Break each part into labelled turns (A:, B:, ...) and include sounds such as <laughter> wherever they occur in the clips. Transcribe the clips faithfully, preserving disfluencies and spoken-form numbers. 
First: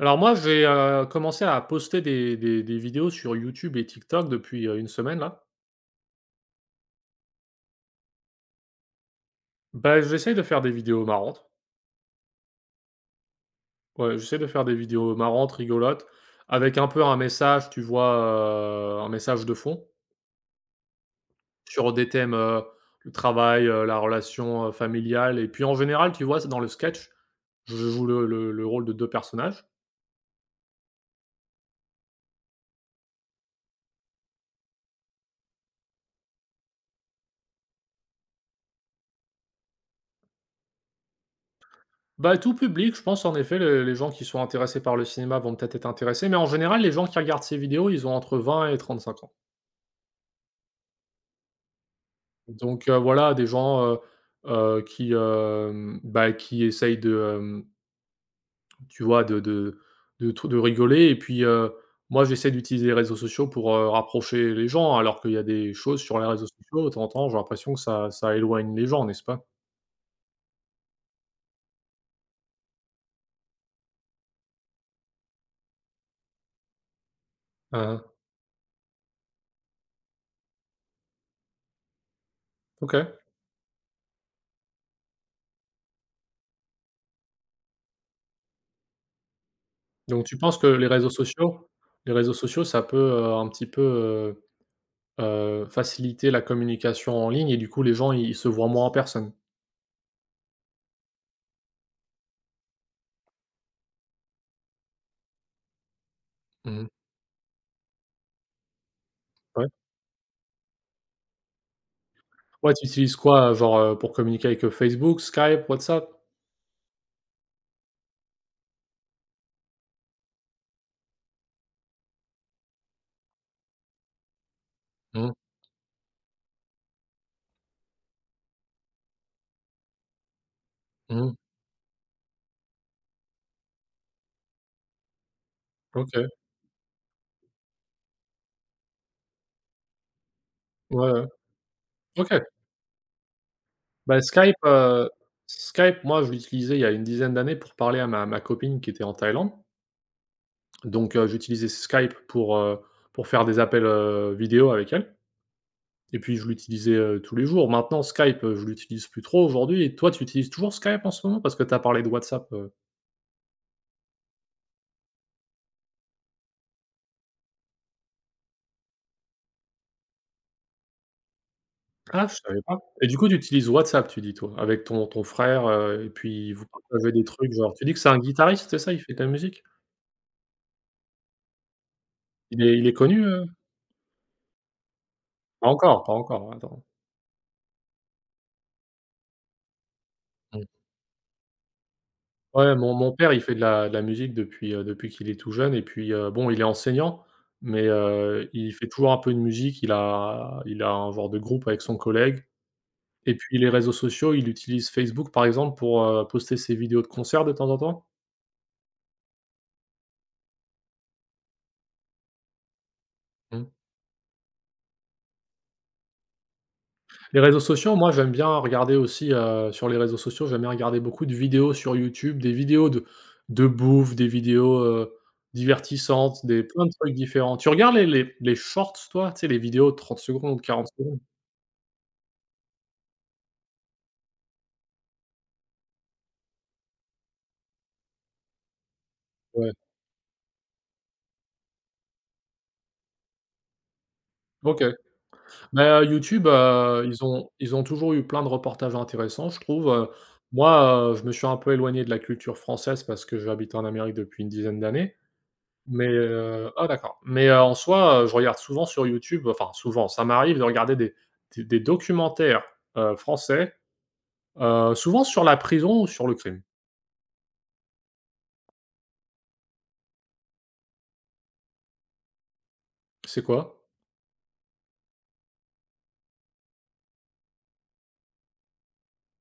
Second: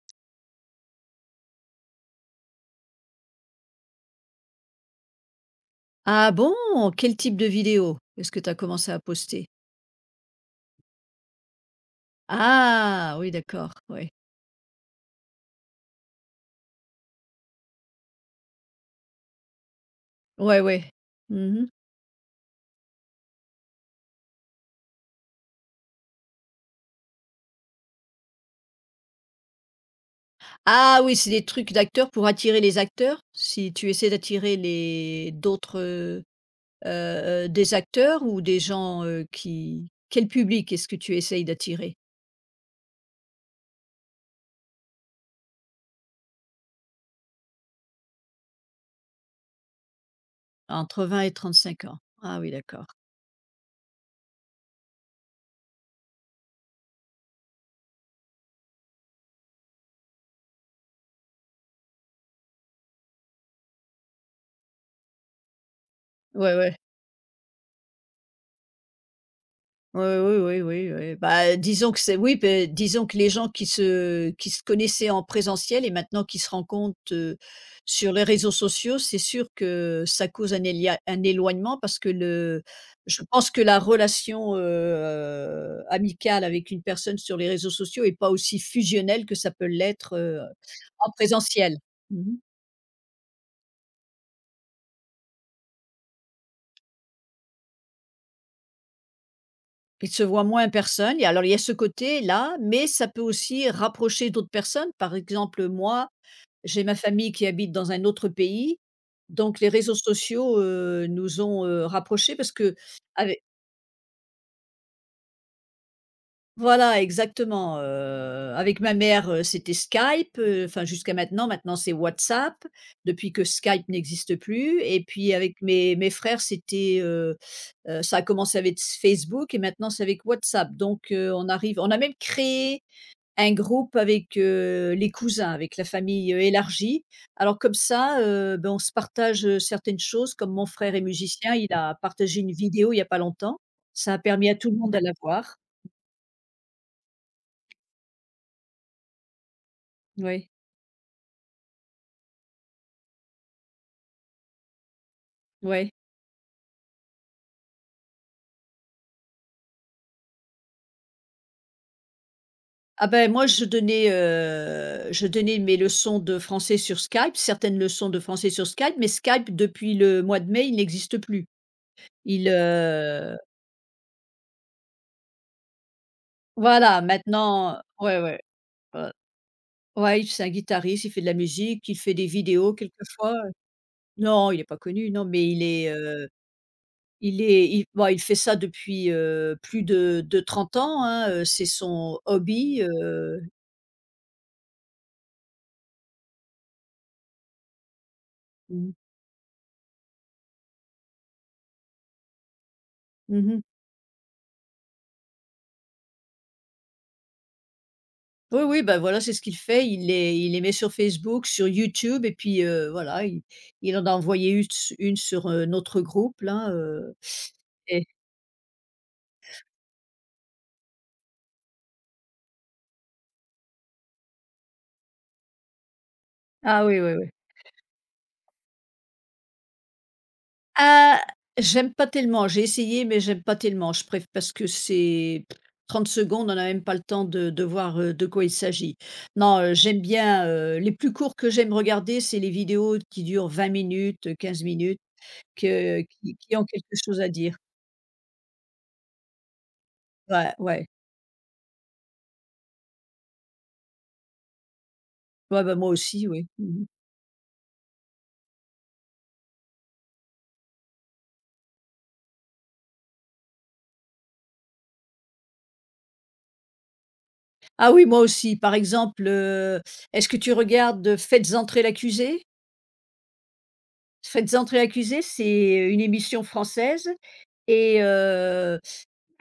A: Alors moi, j'ai, heu, commencé à poster des des des vidéos sur YouTube et TikTok depuis, heu, une semaine là.
B: Ah bon? Quel type de vidéo est-ce que tu as commencé à poster?
A: Bah, j'essaie de faire des vidéos marrantes.
B: Ah oui, d'accord, ouais.
A: Ouais, j'essaie de faire des vidéos marrantes, rigolotes, avec un peu un message, tu vois, heu, un message de fond
B: Ouais, ouais. Mmh.
A: sur des thèmes, heu, le travail, heu, la relation, heu, familiale et puis en général, tu vois, c'est dans le sketch, je joue le le le rôle de deux personnages.
B: Ah oui, c'est des trucs d'acteurs pour attirer les acteurs? Si tu essaies d'attirer les d'autres, heu heu des acteurs ou des gens, heu, qui quel public est-ce que tu essayes d'attirer?
A: Bah, tout public, je pense en effet, le les gens qui sont intéressés par le cinéma vont peut-être être intéressés, mais en général, les gens qui regardent ces vidéos, ils ont entre vingt et trente-cinq ans.
B: Entre vingt et trente-cinq ans. Ah oui, d'accord.
A: Donc heu, voilà, des gens, heu heu, qui, hem, bah, qui essayent de, hem, tu vois, de de de tr de rigoler et puis, heu, moi, j'essaie d'utiliser les réseaux sociaux pour, heu, rapprocher les gens, alors qu'il y a des choses sur les réseaux
B: Ouais, ouais.
A: sociaux, de temps en temps, j'ai l'impression que ça ça éloigne les gens, n'est-ce pas?
B: Oui, oui, oui, oui, oui. Bah, disons que c'est oui, beh, disons que les gens qui se qui se connaissaient en présentiel et maintenant qui se rencontrent, heu,
A: Hein, hein.
B: sur les réseaux sociaux, c'est sûr que ça cause un élia un éloignement parce que le
A: OK.
B: je pense que la relation, heu, amicale avec une personne sur les réseaux sociaux est pas aussi fusionnelle que ça peut l'être,
A: Donc tu
B: heu,
A: penses que les
B: en
A: réseaux sociaux
B: présentiel.
A: les
B: Mmh.
A: réseaux sociaux, ça peut, heu, un petit peu, heu heu, faciliter la communication en ligne et du coup, les gens, ils se voient moins en personne?
B: Ils se voient moins en personne et alors il y a ce côté-là, mais ça peut aussi rapprocher d'autres personnes. Par exemple, moi, j'ai
A: Mmh.
B: ma famille qui habite dans un autre pays, donc
A: Ouais.
B: les réseaux sociaux, heu, nous ont, heu, rapprochés parce
A: Ouais,
B: que
A: tu utilises
B: avec
A: quoi, euh, genre, heu, pour communiquer avec, heu, Facebook, Skype, WhatsApp?
B: voilà exactement, heu, avec ma mère, heu, c'était Skype, heu, enfin jusqu'à maintenant, maintenant c'est WhatsApp, depuis que Skype n'existe plus et
A: Mmh.
B: puis avec mes mes frères c'était, heu heu, ça a commencé avec Facebook et maintenant c'est avec WhatsApp donc heu,
A: Mmh.
B: on arrive on a même créé un groupe avec, heu, les cousins, avec la
A: OK.
B: famille, heu, élargie. Alors comme ça, heu, ben, on se partage, heu, certaines choses comme mon frère est
A: Ouais, ouais.
B: musicien, il a
A: OK.
B: partagé une vidéo il y a pas longtemps. Ça a
A: Bah,
B: permis à
A: Skype,
B: tout le monde de
A: heu,
B: la voir.
A: Skype, moi, je l'utilisais il y a une dizaine d'années pour parler à ma ma copine qui était en Thaïlande.
B: Oui,
A: Donc, heu, j'utilisais Skype pour, heu, pour faire des appels, heu, vidéo avec elle
B: oui.
A: et puis je l'utilisais, heu, tous les jours. Maintenant Skype, heu, je l'utilise plus trop aujourd'hui et toi, tu utilises toujours Skype en ce moment? Parce que tu as parlé de WhatsApp, heu.
B: Ah ben, moi je donnais, heu, je donnais mes leçons de français sur Skype, certaines leçons de français sur Skype, mais Skype depuis le mois de mai, il n'existe plus.
A: Ah, je
B: Il,
A: savais pas. Et du coup, tu
B: heu
A: utilises WhatsApp, tu dis, toi, avec ton ton frère, heu, et puis vous
B: voilà,
A: partagez des trucs, genre,
B: maintenant
A: tu dis que c'est un
B: ouais, ouais,
A: guitariste, c'est ça? Il
B: heu,
A: fait de la musique?
B: ouais, c'est un guitariste, il fait de la musique, il fait des
A: Il
B: vidéos
A: est il est connu,
B: quelquefois.
A: heu?
B: Non, il est pas connu, non, mais il
A: Pas
B: est,
A: encore, pas
B: heu,
A: encore, attends.
B: il est il bon, il fait ça depuis, heu, plus de de
A: Mmh.
B: trente ans, hein, heu, c'est son
A: Ouais,
B: hobby,
A: mon mon père,
B: heu,
A: il fait de la de la musique depuis, heu, depuis qu'il est tout jeune et puis, heu, bon, il est enseignant, mais, heu, il fait
B: mmh,
A: toujours un peu de musique. Il a il a un genre de groupe avec son collègue et
B: mmh
A: puis
B: mh.
A: les réseaux sociaux, il utilise Facebook, par exemple, pour, heu, poster ses vidéos de concerts de temps en temps.
B: Oui, oui, bah, voilà, c'est ce qu'il fait. Il les il les met sur Facebook, sur YouTube et puis, heu, voilà, il
A: Mmh.
B: il en a envoyé une s une sur, heu, notre groupe là, heu
A: Les réseaux sociaux,
B: et
A: moi j'aime bien regarder aussi, heu, sur les réseaux sociaux, j'aime bien regarder beaucoup de vidéos sur YouTube, des vidéos de de bouffe, des vidéos, heu, divertissantes, des
B: ah
A: plein de
B: oui, oui,
A: trucs
B: oui.
A: différents. Tu regardes les les les shorts toi? Tu sais les vidéos de trente secondes, quarante secondes?
B: Ah, j'aime pas tellement. J'ai essayé, mais j'aime pas tellement. Je préfère parce que c'est trente secondes, on n'a même pas le temps de de voir, heu, de quoi il s'agit. Non,
A: Ouais,
B: heu, j'aime bien, heu, les plus courts que j'aime regarder, c'est les vidéos qui durent vingt minutes, heu, quinze
A: OK.
B: minutes, que
A: Bah,
B: qui
A: YouTube,
B: qui ont quelque
A: heu,
B: chose
A: ils
B: à
A: ont
B: dire.
A: ils ont toujours eu plein de reportages intéressants je trouve, heu.
B: Ouais, ouais.
A: Moi, heu, je me suis un peu éloigné de la culture française parce que j'habite en Amérique depuis une dizaine d'années.
B: Ouais, bah, moi
A: Mais,
B: aussi, oui.
A: heu,
B: Mmh.
A: ah d'accord. Mais, heu, en soi, heu, je regarde souvent sur YouTube, enfin souvent, ça m'arrive de regarder des des des documentaires, heu, français, heu, souvent sur la prison ou sur le crime.
B: Ah oui, moi aussi. Par exemple, heu, est-ce que tu regardes, heu, Faites entrer l'accusé?
A: C'est quoi?
B: Faites entrer l'accusé, c'est une émission française et heu,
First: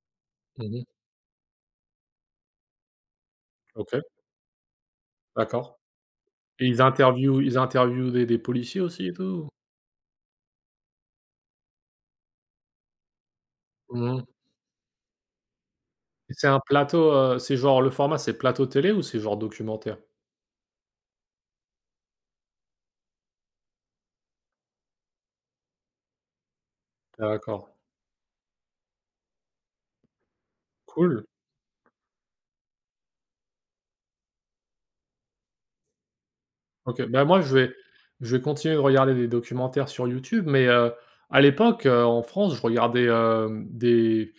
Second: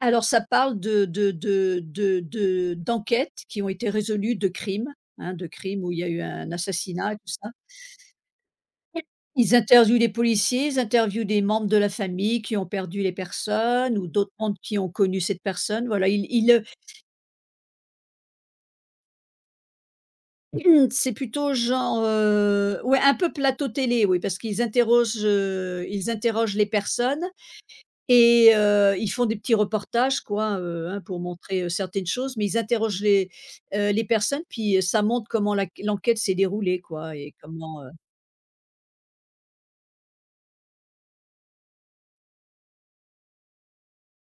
B: alors ça parle
A: Mmh.
B: de de de de de d'enquêtes qui ont été
A: OK,
B: résolues, de crimes, hein, de
A: d'accord.
B: crimes où il y a eu un
A: Et ils
B: assassinat et tout
A: interviewent
B: ça.
A: ils interviewent des des policiers aussi et tout?
B: Ils interviewent les policiers, ils interviewent des membres de la famille qui ont perdu les personnes ou
A: Mmh.
B: d'autres membres qui ont connu cette personne. Voilà, ils
A: C'est un
B: ils,
A: plateau, heu, c'est genre le format c'est plateau télé ou c'est genre documentaire?
B: heu, <clears throat> c'est plutôt genre, heu, ouais, un peu plateau télé, oui, parce qu'ils interrogent, heu, ils interrogent les personnes.
A: D'accord,
B: Et heu, ils font des petits reportages quoi, heu, hein, pour
A: cool.
B: montrer, heu, certaines choses, mais ils interrogent les, heu, les personnes puis, heu, ça montre comment la l'enquête s'est déroulée
A: OK,
B: quoi
A: bah,
B: et
A: moi, je vais
B: comment, heu
A: je vais continuer de regarder des documentaires sur YouTube, mais heu, à l'époque, heu, en France, je regardais, hem, des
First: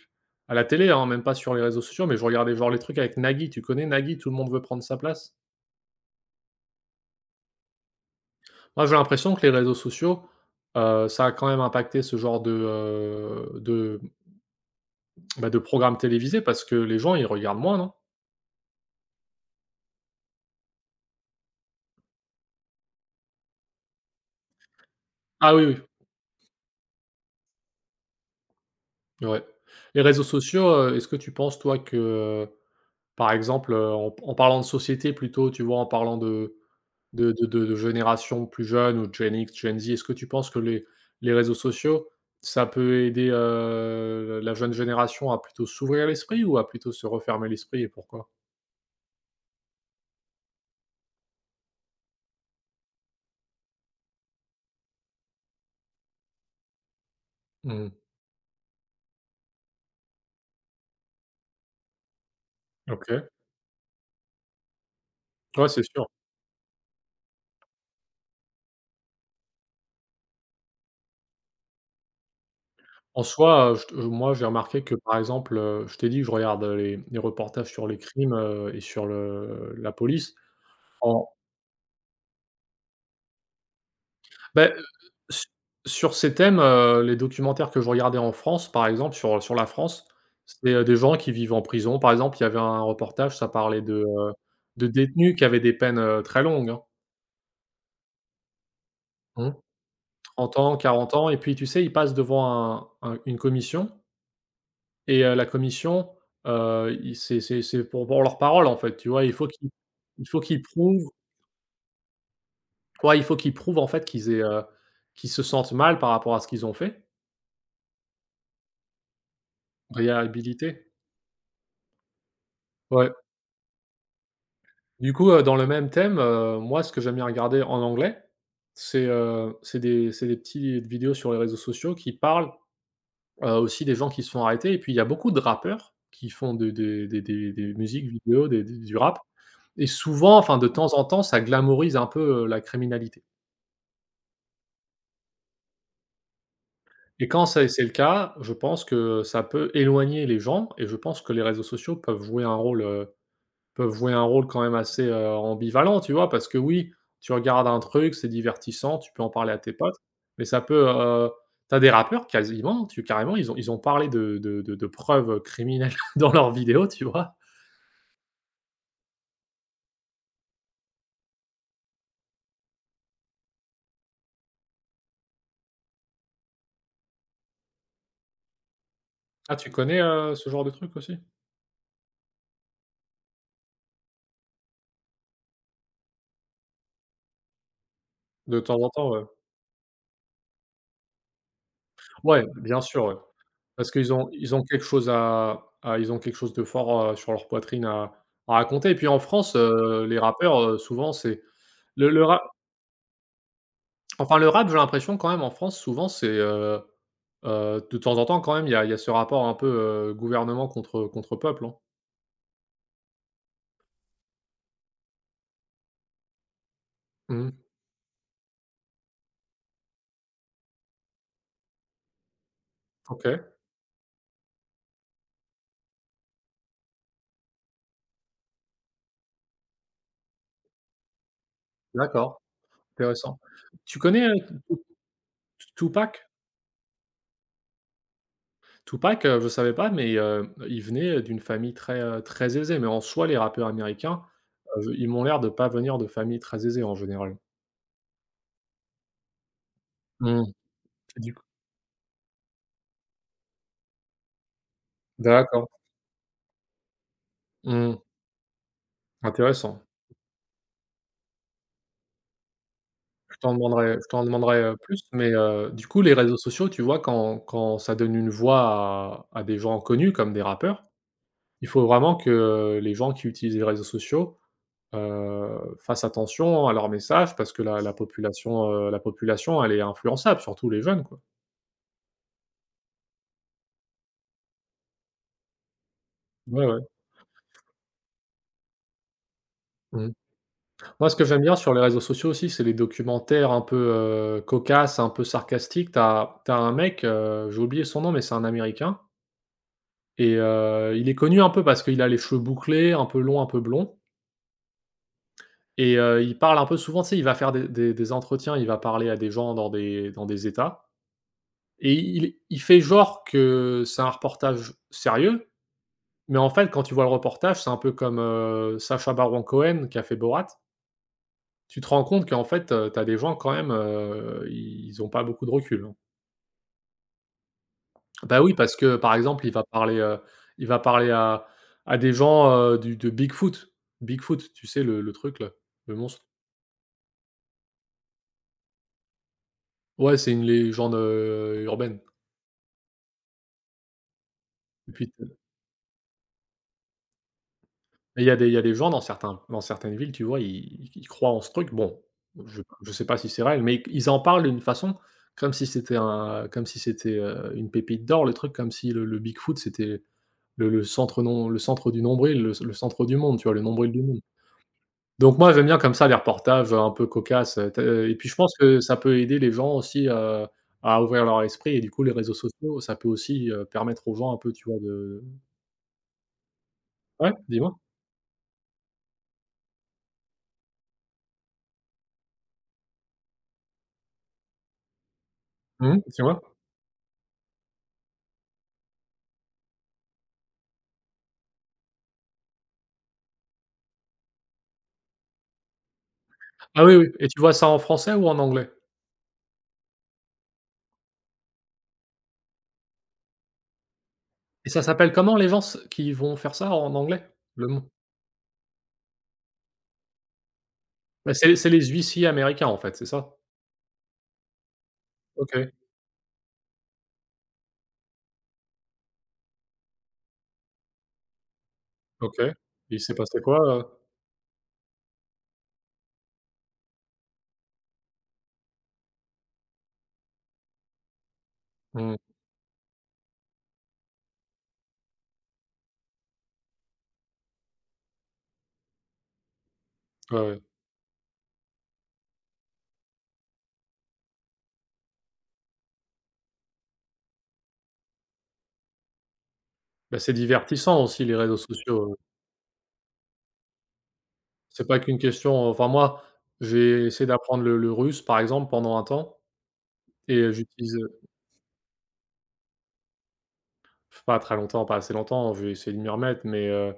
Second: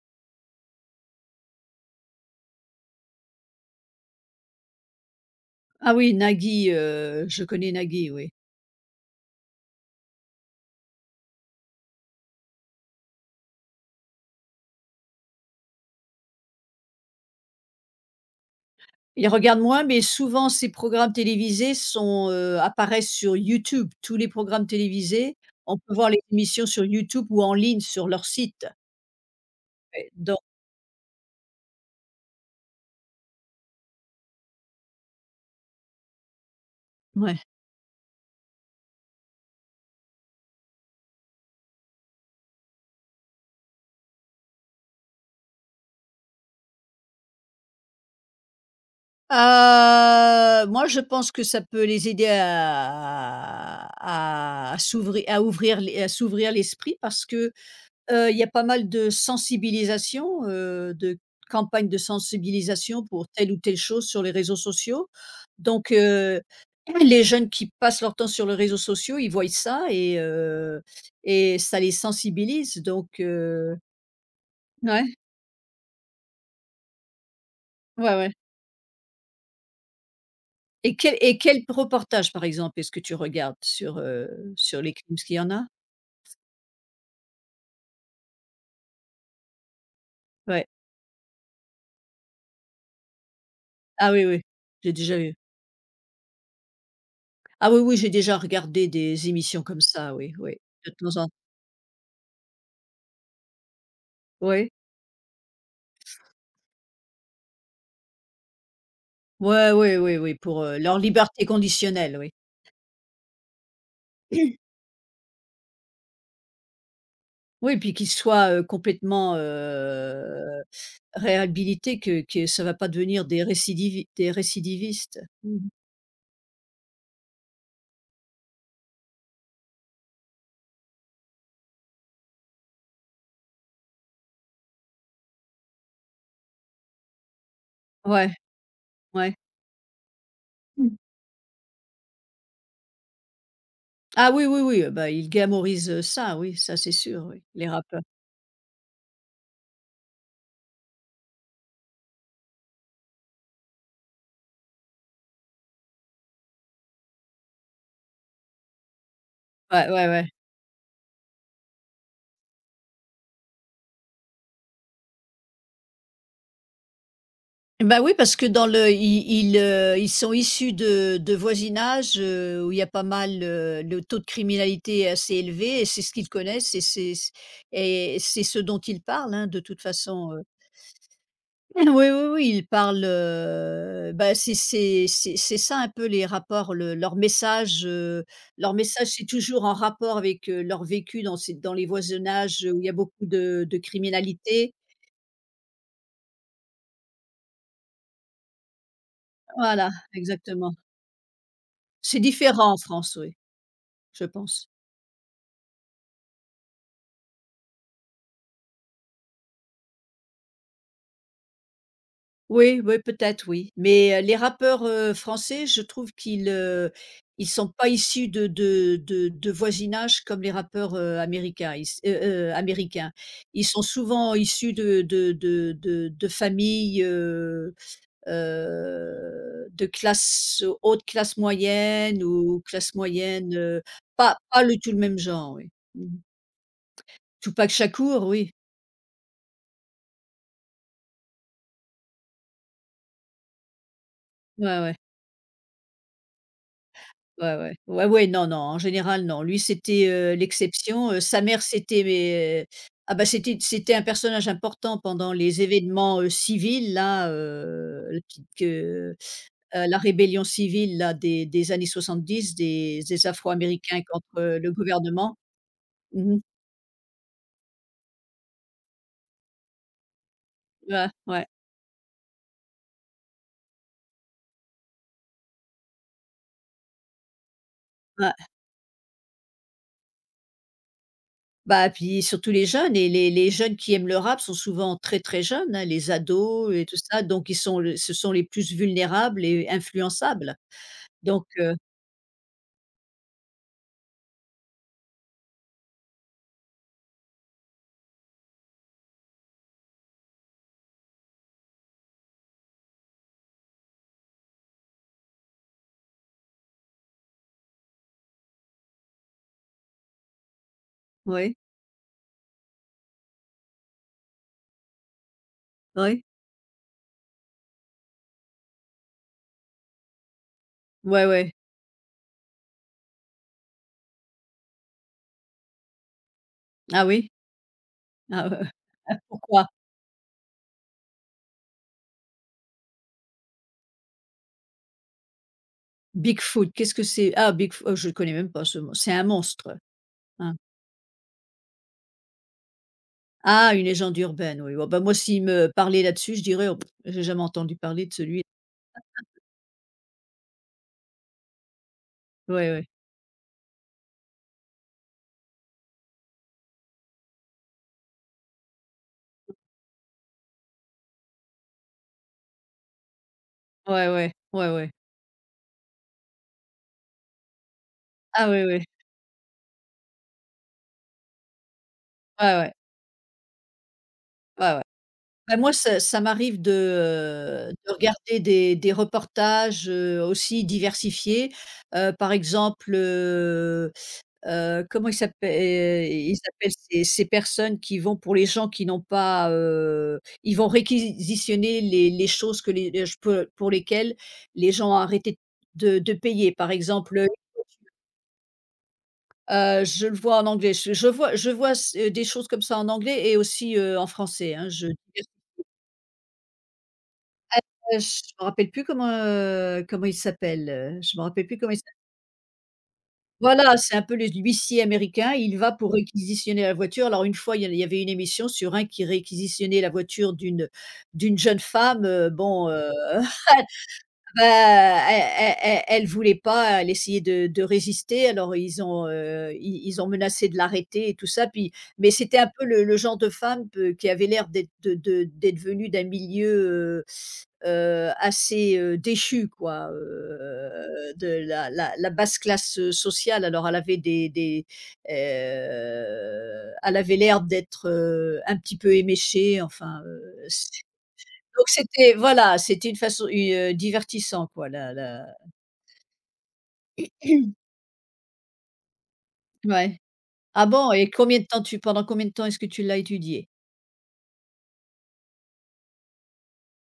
A: à la télé, hein, même pas sur les réseaux sociaux, mais je regardais genre les trucs avec Nagui. Tu connais Nagui? Tout le monde veut prendre sa place.
B: ah oui Nagui, heu, je connais Nagui, oui.
A: Moi, j'ai l'impression que les réseaux sociaux, heu, ça a quand même impacté ce genre de, heu, de, bah, de programmes télévisés parce que les gens, ils regardent moins, non?
B: Il regarde moins, mais souvent ces programmes télévisés sont, heu, apparaissent sur YouTube. Tous les programmes télévisés,
A: Ah oui,
B: on peut voir les émissions sur YouTube ou en ligne sur leur site
A: oui, ouais. Les
B: et
A: réseaux
B: donc
A: sociaux, heu, est-ce que tu penses toi que, heu, par exemple, heu, en en parlant de société plutôt, tu vois, en parlant de de
B: ouais.
A: de de de générations plus jeunes ou Gen X, Gen Z, est-ce que tu penses que les les réseaux sociaux, ça peut aider, heu, la jeune génération à plutôt s'ouvrir l'esprit ou à plutôt se refermer l'esprit et pourquoi?
B: Heu, moi, je pense que ça peut les aider à à à s'ouvrir à ouvrir les à s'ouvrir l'esprit parce que,
A: Mmh.
B: heu, il y a pas mal de sensibilisation, heu, de campagnes de sensibilisation pour
A: OK.
B: telle ou telle chose sur les réseaux sociaux.
A: Ouais, c'est
B: Donc,
A: sûr.
B: heu, <clears throat> les jeunes qui passent leur temps sur les réseaux sociaux, ils voient ça et heu et ça les sensibilise donc,
A: En soi, heu,
B: heu
A: je te moi, j'ai remarqué que,
B: ouais,
A: par exemple, heu, je t'ai dit que je regarde, heu, les les reportages sur les
B: ouais, ouais.
A: crimes, heu et sur le la police.
B: Et quel
A: En
B: et quel reportage, par exemple, est-ce que tu regardes sur, heu,
A: Beh,
B: sur
A: heu,
B: les crimes? Parce qu'il y en a?
A: sur ces thèmes, heu, les documentaires que je regardais en France, par exemple, sur sur la France,
B: Ouais.
A: c'était, heu, des gens qui vivent en prison. Par exemple, il y avait un reportage, ça parlait de,
B: Ah oui,
A: heu,
B: oui,
A: de
B: j'ai déjà eu.
A: détenus qui avaient des peines, heu, très longues, hein.
B: Ah oui, oui, j'ai déjà regardé des
A: Mmh.
B: émissions comme ça, oui, oui,
A: trente ans,
B: de temps
A: quarante
B: en
A: ans
B: temps
A: et puis, tu sais, ils passent devant un un une commission
B: oui.
A: et heu, la commission, heu, ils c'est c'est c'est pour pour leur parole, en fait, tu vois? Il faut
B: Ouais,
A: qu'ils
B: oui, oui,
A: il
B: oui,
A: faut
B: pour,
A: qu'ils
B: heu, leur
A: prouvent
B: liberté conditionnelle, oui.
A: ouais, il faut qu'ils prouvent, en fait, qu'ils aient, heu,
B: <clears throat>
A: qu'ils se sentent mal par rapport à ce qu'ils ont fait.
B: Oui, puis qu'ils soient, heu, complètement, heu,
A: Réhabilité.
B: réhabilités, que que ça va pas
A: Ouais.
B: devenir des récidivi des
A: Du
B: récidivistes.
A: coup, heu,
B: Mmh
A: dans le
B: mh.
A: même thème, heu, moi ce que j'aime bien regarder en anglais, c'est, heu, c'est des c'est des petites vidéos sur les réseaux sociaux qui parlent, heu, aussi des gens qui se font arrêter et puis il y a beaucoup de rappeurs qui font des des des des des musiques
B: Ouais,
A: vidéos, des des du rap
B: ouais.
A: et souvent, enfin de temps
B: Mm.
A: en temps, ça glamourise un peu, heu, la criminalité
B: Ah oui, oui, oui, heu, bah, ils gamorisent heu, ça, oui, ça, c'est sûr,
A: et
B: oui,
A: quand
B: les
A: c'est c'est le
B: rappeurs.
A: cas, je pense que ça peut éloigner les gens et je pense que les réseaux sociaux peuvent jouer un rôle, heu. Peuvent jouer un rôle quand même assez, heu, ambivalent, tu vois? Parce que oui, tu regardes un truc, c'est divertissant, tu peux en parler à tes
B: Ouais,
A: potes,
B: ouais, ouais.
A: mais ça peut, heu, tu des rappeurs quasiment, tu carrément, ils ont ils ont parlé de de de de preuves, criminelles <laughs> dans leurs vidéos, tu vois?
B: Bah, oui, parce que dans le ils ils, heu, ils sont issus de de voisinages, heu, où il y a pas mal, heu, le taux de criminalité est assez élevé et c'est ce qu'ils connaissent et c'est et c'est ce dont ils parlent, hein,
A: Ah,
B: de
A: tu
B: toute
A: connais,
B: façon,
A: heu,
B: heu.
A: ce genre
B: <laughs>
A: de truc aussi?
B: Oui, oui, oui, ils parlent, heu, bah, c'est c'est c'est c'est ça un peu les rapports, le leur message, heu,
A: De
B: leur
A: temps en
B: message,
A: temps,
B: c'est
A: ouais.
B: toujours en rapport avec, heu, leur vécu dans ces dans les
A: Ouais,
B: voisinages où
A: bien
B: il y a
A: sûr, ouais.
B: beaucoup de de
A: Parce qu'ils ont ils ont
B: criminalité.
A: quelque chose à à ils ont quelque chose de fort, heu, sur leur poitrine à à raconter et puis en France,
B: Voilà,
A: heu, les rappeurs,
B: exactement.
A: heu, souvent c'est le
B: C'est
A: le rap
B: différent en France, oui, je
A: enfin le
B: pense.
A: rap, j'ai l'impression quand même en France souvent c'est, heu. Heu, de temps en temps quand même, il y a il y a ce rapport un peu, heu, gouvernement contre contre peuple, hein.
B: Oui, oui, peut-être oui, mais heu, les rappeurs, heu, français, je trouve qu'ils, heu, ils
A: Mmh.
B: sont pas issus de de de de voisinages comme les rappeurs, heu, américains. Ils s heu heu, Américains.
A: OK,
B: Ils sont souvent issus de de de de de familles, heu heu, de classe haute classe moyenne
A: d'accord,
B: ou classe
A: intéressant.
B: moyenne, heu,
A: Tu connais, heu,
B: pas pas le
A: T
B: tout le même genre, oui. Mmh mh.
A: Tupac?
B: Tupac Shakur, oui.
A: Tupac, heu, je ne savais pas, mais heu, il venait d'une famille très, heu, très aisée, mais en soi, les rappeurs américains,
B: Ouais, ouais.
A: heu, ils m'ont l'air de pas venir de familles très aisées en général.
B: Ouais, ouais. Ouais, ouais, non, non, en général, non. Lui, c'était, heu,
A: Mmh.
B: l'exception, heu,
A: Du
B: sa
A: coup
B: mère, c'était mais ah bah, c'était c'était un personnage important pendant les
A: d'accord.
B: événements, heu, civils là,
A: Mmh.
B: heu, la petite que,
A: Intéressant.
B: heu, la rébellion civile là des des années soixante-dix des des
A: Je t'en demanderai
B: Afro-Américains
A: je t'en
B: contre, heu,
A: demanderai,
B: le
A: heu, plus, mais
B: gouvernement.
A: heu, du coup, les réseaux
B: Mmh.
A: sociaux, tu vois, quand quand ça donne une voix à à des gens connus comme des rappeurs,
B: Ouais, ouais,
A: il faut vraiment que les gens qui utilisent les réseaux sociaux, heu, fassent attention à leurs messages parce que la la
B: ouais.
A: population, heu, la population, elle est influençable, surtout les jeunes, quoi.
B: Bah, puis surtout les jeunes et les les jeunes qui aiment le rap sont souvent très, très jeunes, hein, les
A: Ouais,
B: ados
A: ouais.
B: et tout ça, donc ils sont le ce sont les plus vulnérables et
A: Mmh.
B: influençables,
A: Moi, ce que j'aime
B: donc.
A: bien sur les réseaux sociaux aussi, c'est les documentaires un peu, heu, cocasses, un peu sarcastiques. T'as, t'as un mec, heu, j'ai oublié son nom, mais c'est un Américain et heu, il est connu un peu parce qu'il a les cheveux bouclés, un peu longs, un peu blonds et heu, il parle un peu souvent, tu sais, il va faire des des des entretiens, il va parler à des gens dans des dans des États.
B: Oui,
A: Et il il fait genre que c'est un reportage sérieux,
B: oui,
A: mais en fait, quand tu vois le reportage, c'est un peu comme, heu, Sacha Baron Cohen qui a fait Borat.
B: ouais, ouais.
A: Tu te rends compte qu'en fait, heu, tu as des gens quand même, heu, ils ont pas beaucoup de recul, hein.
B: Ah oui?
A: Bah,
B: Ah
A: oui,
B: ouais,
A: parce que, par
B: <laughs>
A: exemple, il va
B: pourquoi?
A: parler, heu, il va parler à à des gens, heu, du de Bigfoot. Bigfoot, tu sais, le le truc là, le monstre?
B: Bigfoot, qu'est-ce que c'est? Ah bigfoot? heu, je ne connais même pas ce mot. C'est un monstre,
A: Ouais, c'est une
B: hein?
A: légende, heu, urbaine.
B: Ah, une légende urbaine, oui. Oh
A: Et
B: bah,
A: puis
B: moi s'il me parlait là-dessus, je dirais: «Oh pff, j'ai jamais entendu parler de
A: mais il y a
B: celui.»
A: des il y a des gens dans certains dans certaines villes, tu vois, ils ils croient en ce truc. Bon,
B: Ouais,
A: je
B: ouais,
A: je sais pas si c'est réel, mais ils en parlent d'une façon comme si c'était un comme si c'était, heu, une pépite d'or, le truc, comme si le le Bigfoot, c'était le le centre non le centre du nombril, le le centre du monde, tu vois, le nombril du
B: ouais,
A: monde.
B: ouais, ouais, ouais.
A: Donc moi, j'aime bien comme ça les reportages, un peu cocasses, heu, tu sais et puis je
B: Ah
A: pense
B: ouais,
A: que
B: ouais,
A: ça peut aider les gens aussi, heu, à ouvrir leur esprit et du coup, les réseaux
B: ouais, ouais,
A: sociaux, ça peut aussi, heu, permettre aux gens un peu, tu
B: ouais,
A: vois,
B: ouais.
A: de
B: Bah, moi ça ça m'arrive de,
A: ouais,
B: heu,
A: dis-moi?
B: de regarder des des reportages, heu, aussi diversifiés. Heu, par exemple, euh, Heu, comment ils
A: Mmh
B: s'appellent ils
A: dis-moi?
B: s'appellent ces ces personnes qui vont pour les gens qui n'ont pas, heu, ils vont réquisitionner les les choses que les les ch pour lesquelles les gens ont arrêté de de payer. Par
A: Ah oui, oui
B: exemple, heu
A: et tu vois ça en français ou en anglais?
B: je le vois en anglais, je je vois je vois c des choses comme ça en anglais et aussi, heu, en français, hein,
A: Et ça
B: je
A: s'appelle
B: divers
A: comment les gens s qui vont faire ça en anglais?
B: ah,
A: Le mot?
B: je me rappelle plus comment, heu, comment ils s'appellent, heu, je me
A: Bah,
B: rappelle
A: c'est
B: plus
A: c'est
B: comment ils.
A: les huissiers américains en fait, c'est ça?
B: Voilà, c'est un peu les huissiers américains, il
A: OK,
B: va pour. Mmh. Réquisitionner la voiture. Alors une fois, il y a il y avait une émission sur un qui réquisitionnait la voiture d'une d'une jeune femme, heu,
A: OK.
B: bon, heu,
A: Il s'est passé quoi, heu?
B: <laughs> bah, elle elle elle voulait pas, elle essayait de de résister. Alors ils ont, heu, ils ils ont menacé de l'arrêter et tout ça, puis mais
A: Mmh,
B: c'était un peu le le genre de femme peu qui avait l'air d'être de de d'être venue d'un milieu, euh, heu, assez, heu, déchue quoi,
A: ouais, ouais.
B: heu, de la la la basse classe, heu, sociale. Alors elle avait des des, heu, elle avait l'air d'être, heu, un petit peu éméchée enfin,
A: Bah,
B: heu,
A: c'est
B: c
A: divertissant aussi les réseaux
B: donc
A: sociaux,
B: c'était
A: heu,
B: voilà, c'était une façon une, heu, divertissant quoi
A: c'est
B: la
A: pas qu'une
B: la
A: question euh, enfin moi, j'ai
B: <clears throat>
A: essayé d'apprendre le le russe par exemple pendant un temps
B: ouais.
A: et
B: Ah bon
A: j'utilise,
B: et
A: euh,
B: combien de temps tu pendant combien de temps est-ce que tu l'as étudié?
A: pas très longtemps, pas assez longtemps, j'ai essayé de m'y remettre mais heu.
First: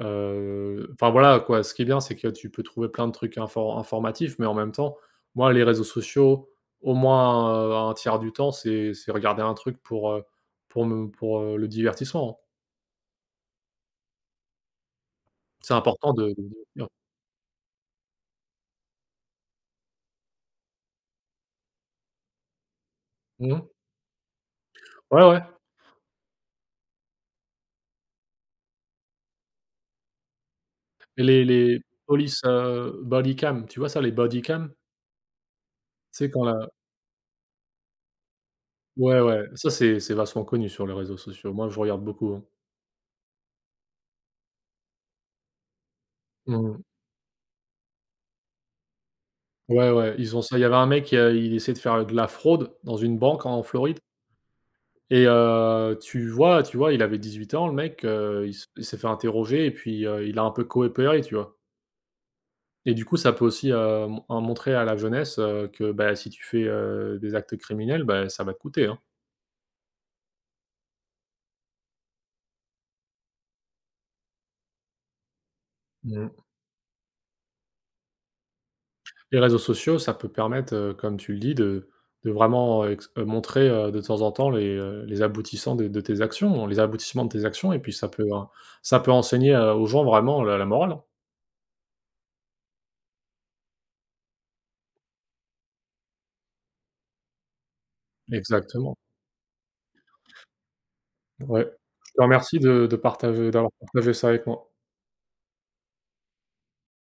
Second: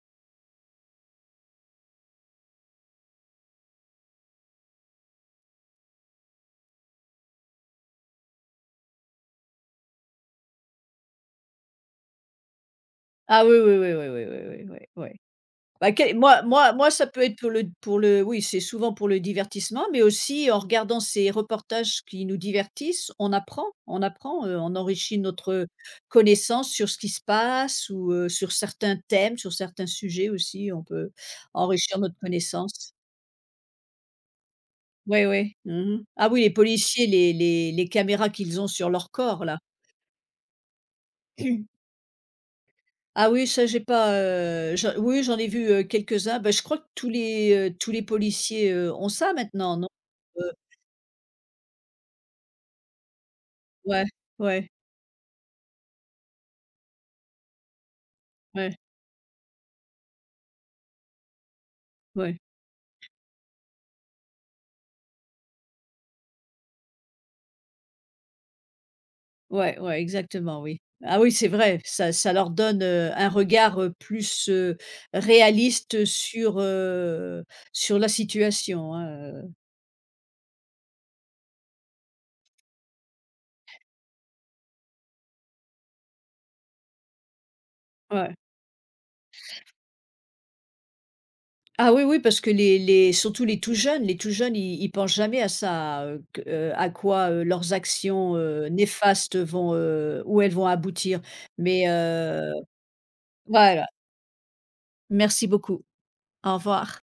A: Heu, enfin voilà quoi, ce qui est bien, c'est que tu peux trouver plein de trucs infor informatifs, mais en même temps, moi, les réseaux sociaux, au moins, heu, un tiers du temps, c'est c'est regarder un truc pour, heu, pour me pour, heu, le divertissement, hein.
B: Ah oui, oui, oui, oui, oui, oui, oui, oui, oui.
A: C'est
B: Bah,
A: important
B: quel
A: de
B: moi moi
A: de
B: moi, ça peut être pour le pour le oui, c'est souvent pour le divertissement, mais aussi en regardant ces reportages qui nous divertissent, on
A: mmh
B: apprend
A: mh.
B: on apprend, heu, on enrichit
A: Ouais, ouais,
B: notre, connaissance sur ce qui se passe ou, heu, sur certains thèmes, sur certains sujets aussi, on peut
A: et les les
B: enrichir notre
A: police,
B: connaissance.
A: heu, bodycam, tu vois ça, les bodycam?
B: Oui, oui. Mmh. Ah
A: C'est
B: oui,
A: quand
B: les
A: la
B: policiers, les les les caméras qu'ils ont sur leur
A: ouais,
B: corps
A: ouais,
B: là.
A: ça c'est c'est vachement connu sur les réseaux sociaux. Moi,
B: <clears throat>
A: je regarde beaucoup, hein.
B: Ah oui, ça j'ai pas, heu, j'en oui j'en ai vu, heu, quelques-uns. Bah, je crois
A: Mmh.
B: que tous les, heu, tous les policiers, heu, ont ça maintenant, non?
A: Ouais, ouais, ils ont
B: Heu,
A: ça. Il y avait un mec, heu, il essayait de faire, de la fraude dans une banque en Floride.
B: ouais, ouais,
A: Et heu, tu vois tu vois, il avait dix-huit ans le mec, heu, il s
B: ouais,
A: il s'est fait interroger et puis, heu, il a un peu coopéré, tu vois?
B: ouais,
A: Et du coup, ça peut aussi, heu, mon en montrer à la jeunesse, heu, que, bah, si tu fais, heu, des actes criminels, bah, ça va te coûter, hein.
B: ouais, ouais, exactement, oui. Ah oui, c'est vrai, ça ça leur donne, heu, un regard, heu, plus, heu, réaliste
A: Mmh.
B: sur, heu, sur la situation, hein,
A: Les
B: heu,
A: réseaux sociaux, ça peut permettre, heu, comme tu le dis, de de vraiment euh, ex heu, montrer, heu, de temps en temps les, heu, les aboutissants de de tes actions, les aboutissements de tes actions et puis ça peut, heu,
B: ouais.
A: ça peut enseigner, heu, aux gens vraiment la la morale, hein.
B: Ah oui, oui, parce que les les surtout les tout jeunes les tout jeunes, ils ils pensent jamais à ça, heu, q heu, à quoi, heu, leurs actions,
A: Mmh.
B: heu,
A: Exactement,
B: néfastes vont, heu où elles vont aboutir.
A: ouais.
B: Mais
A: Je te
B: heu,
A: remercie de de partager d'avoir
B: voilà.
A: partagé ça avec moi.
B: Merci beaucoup. Au revoir.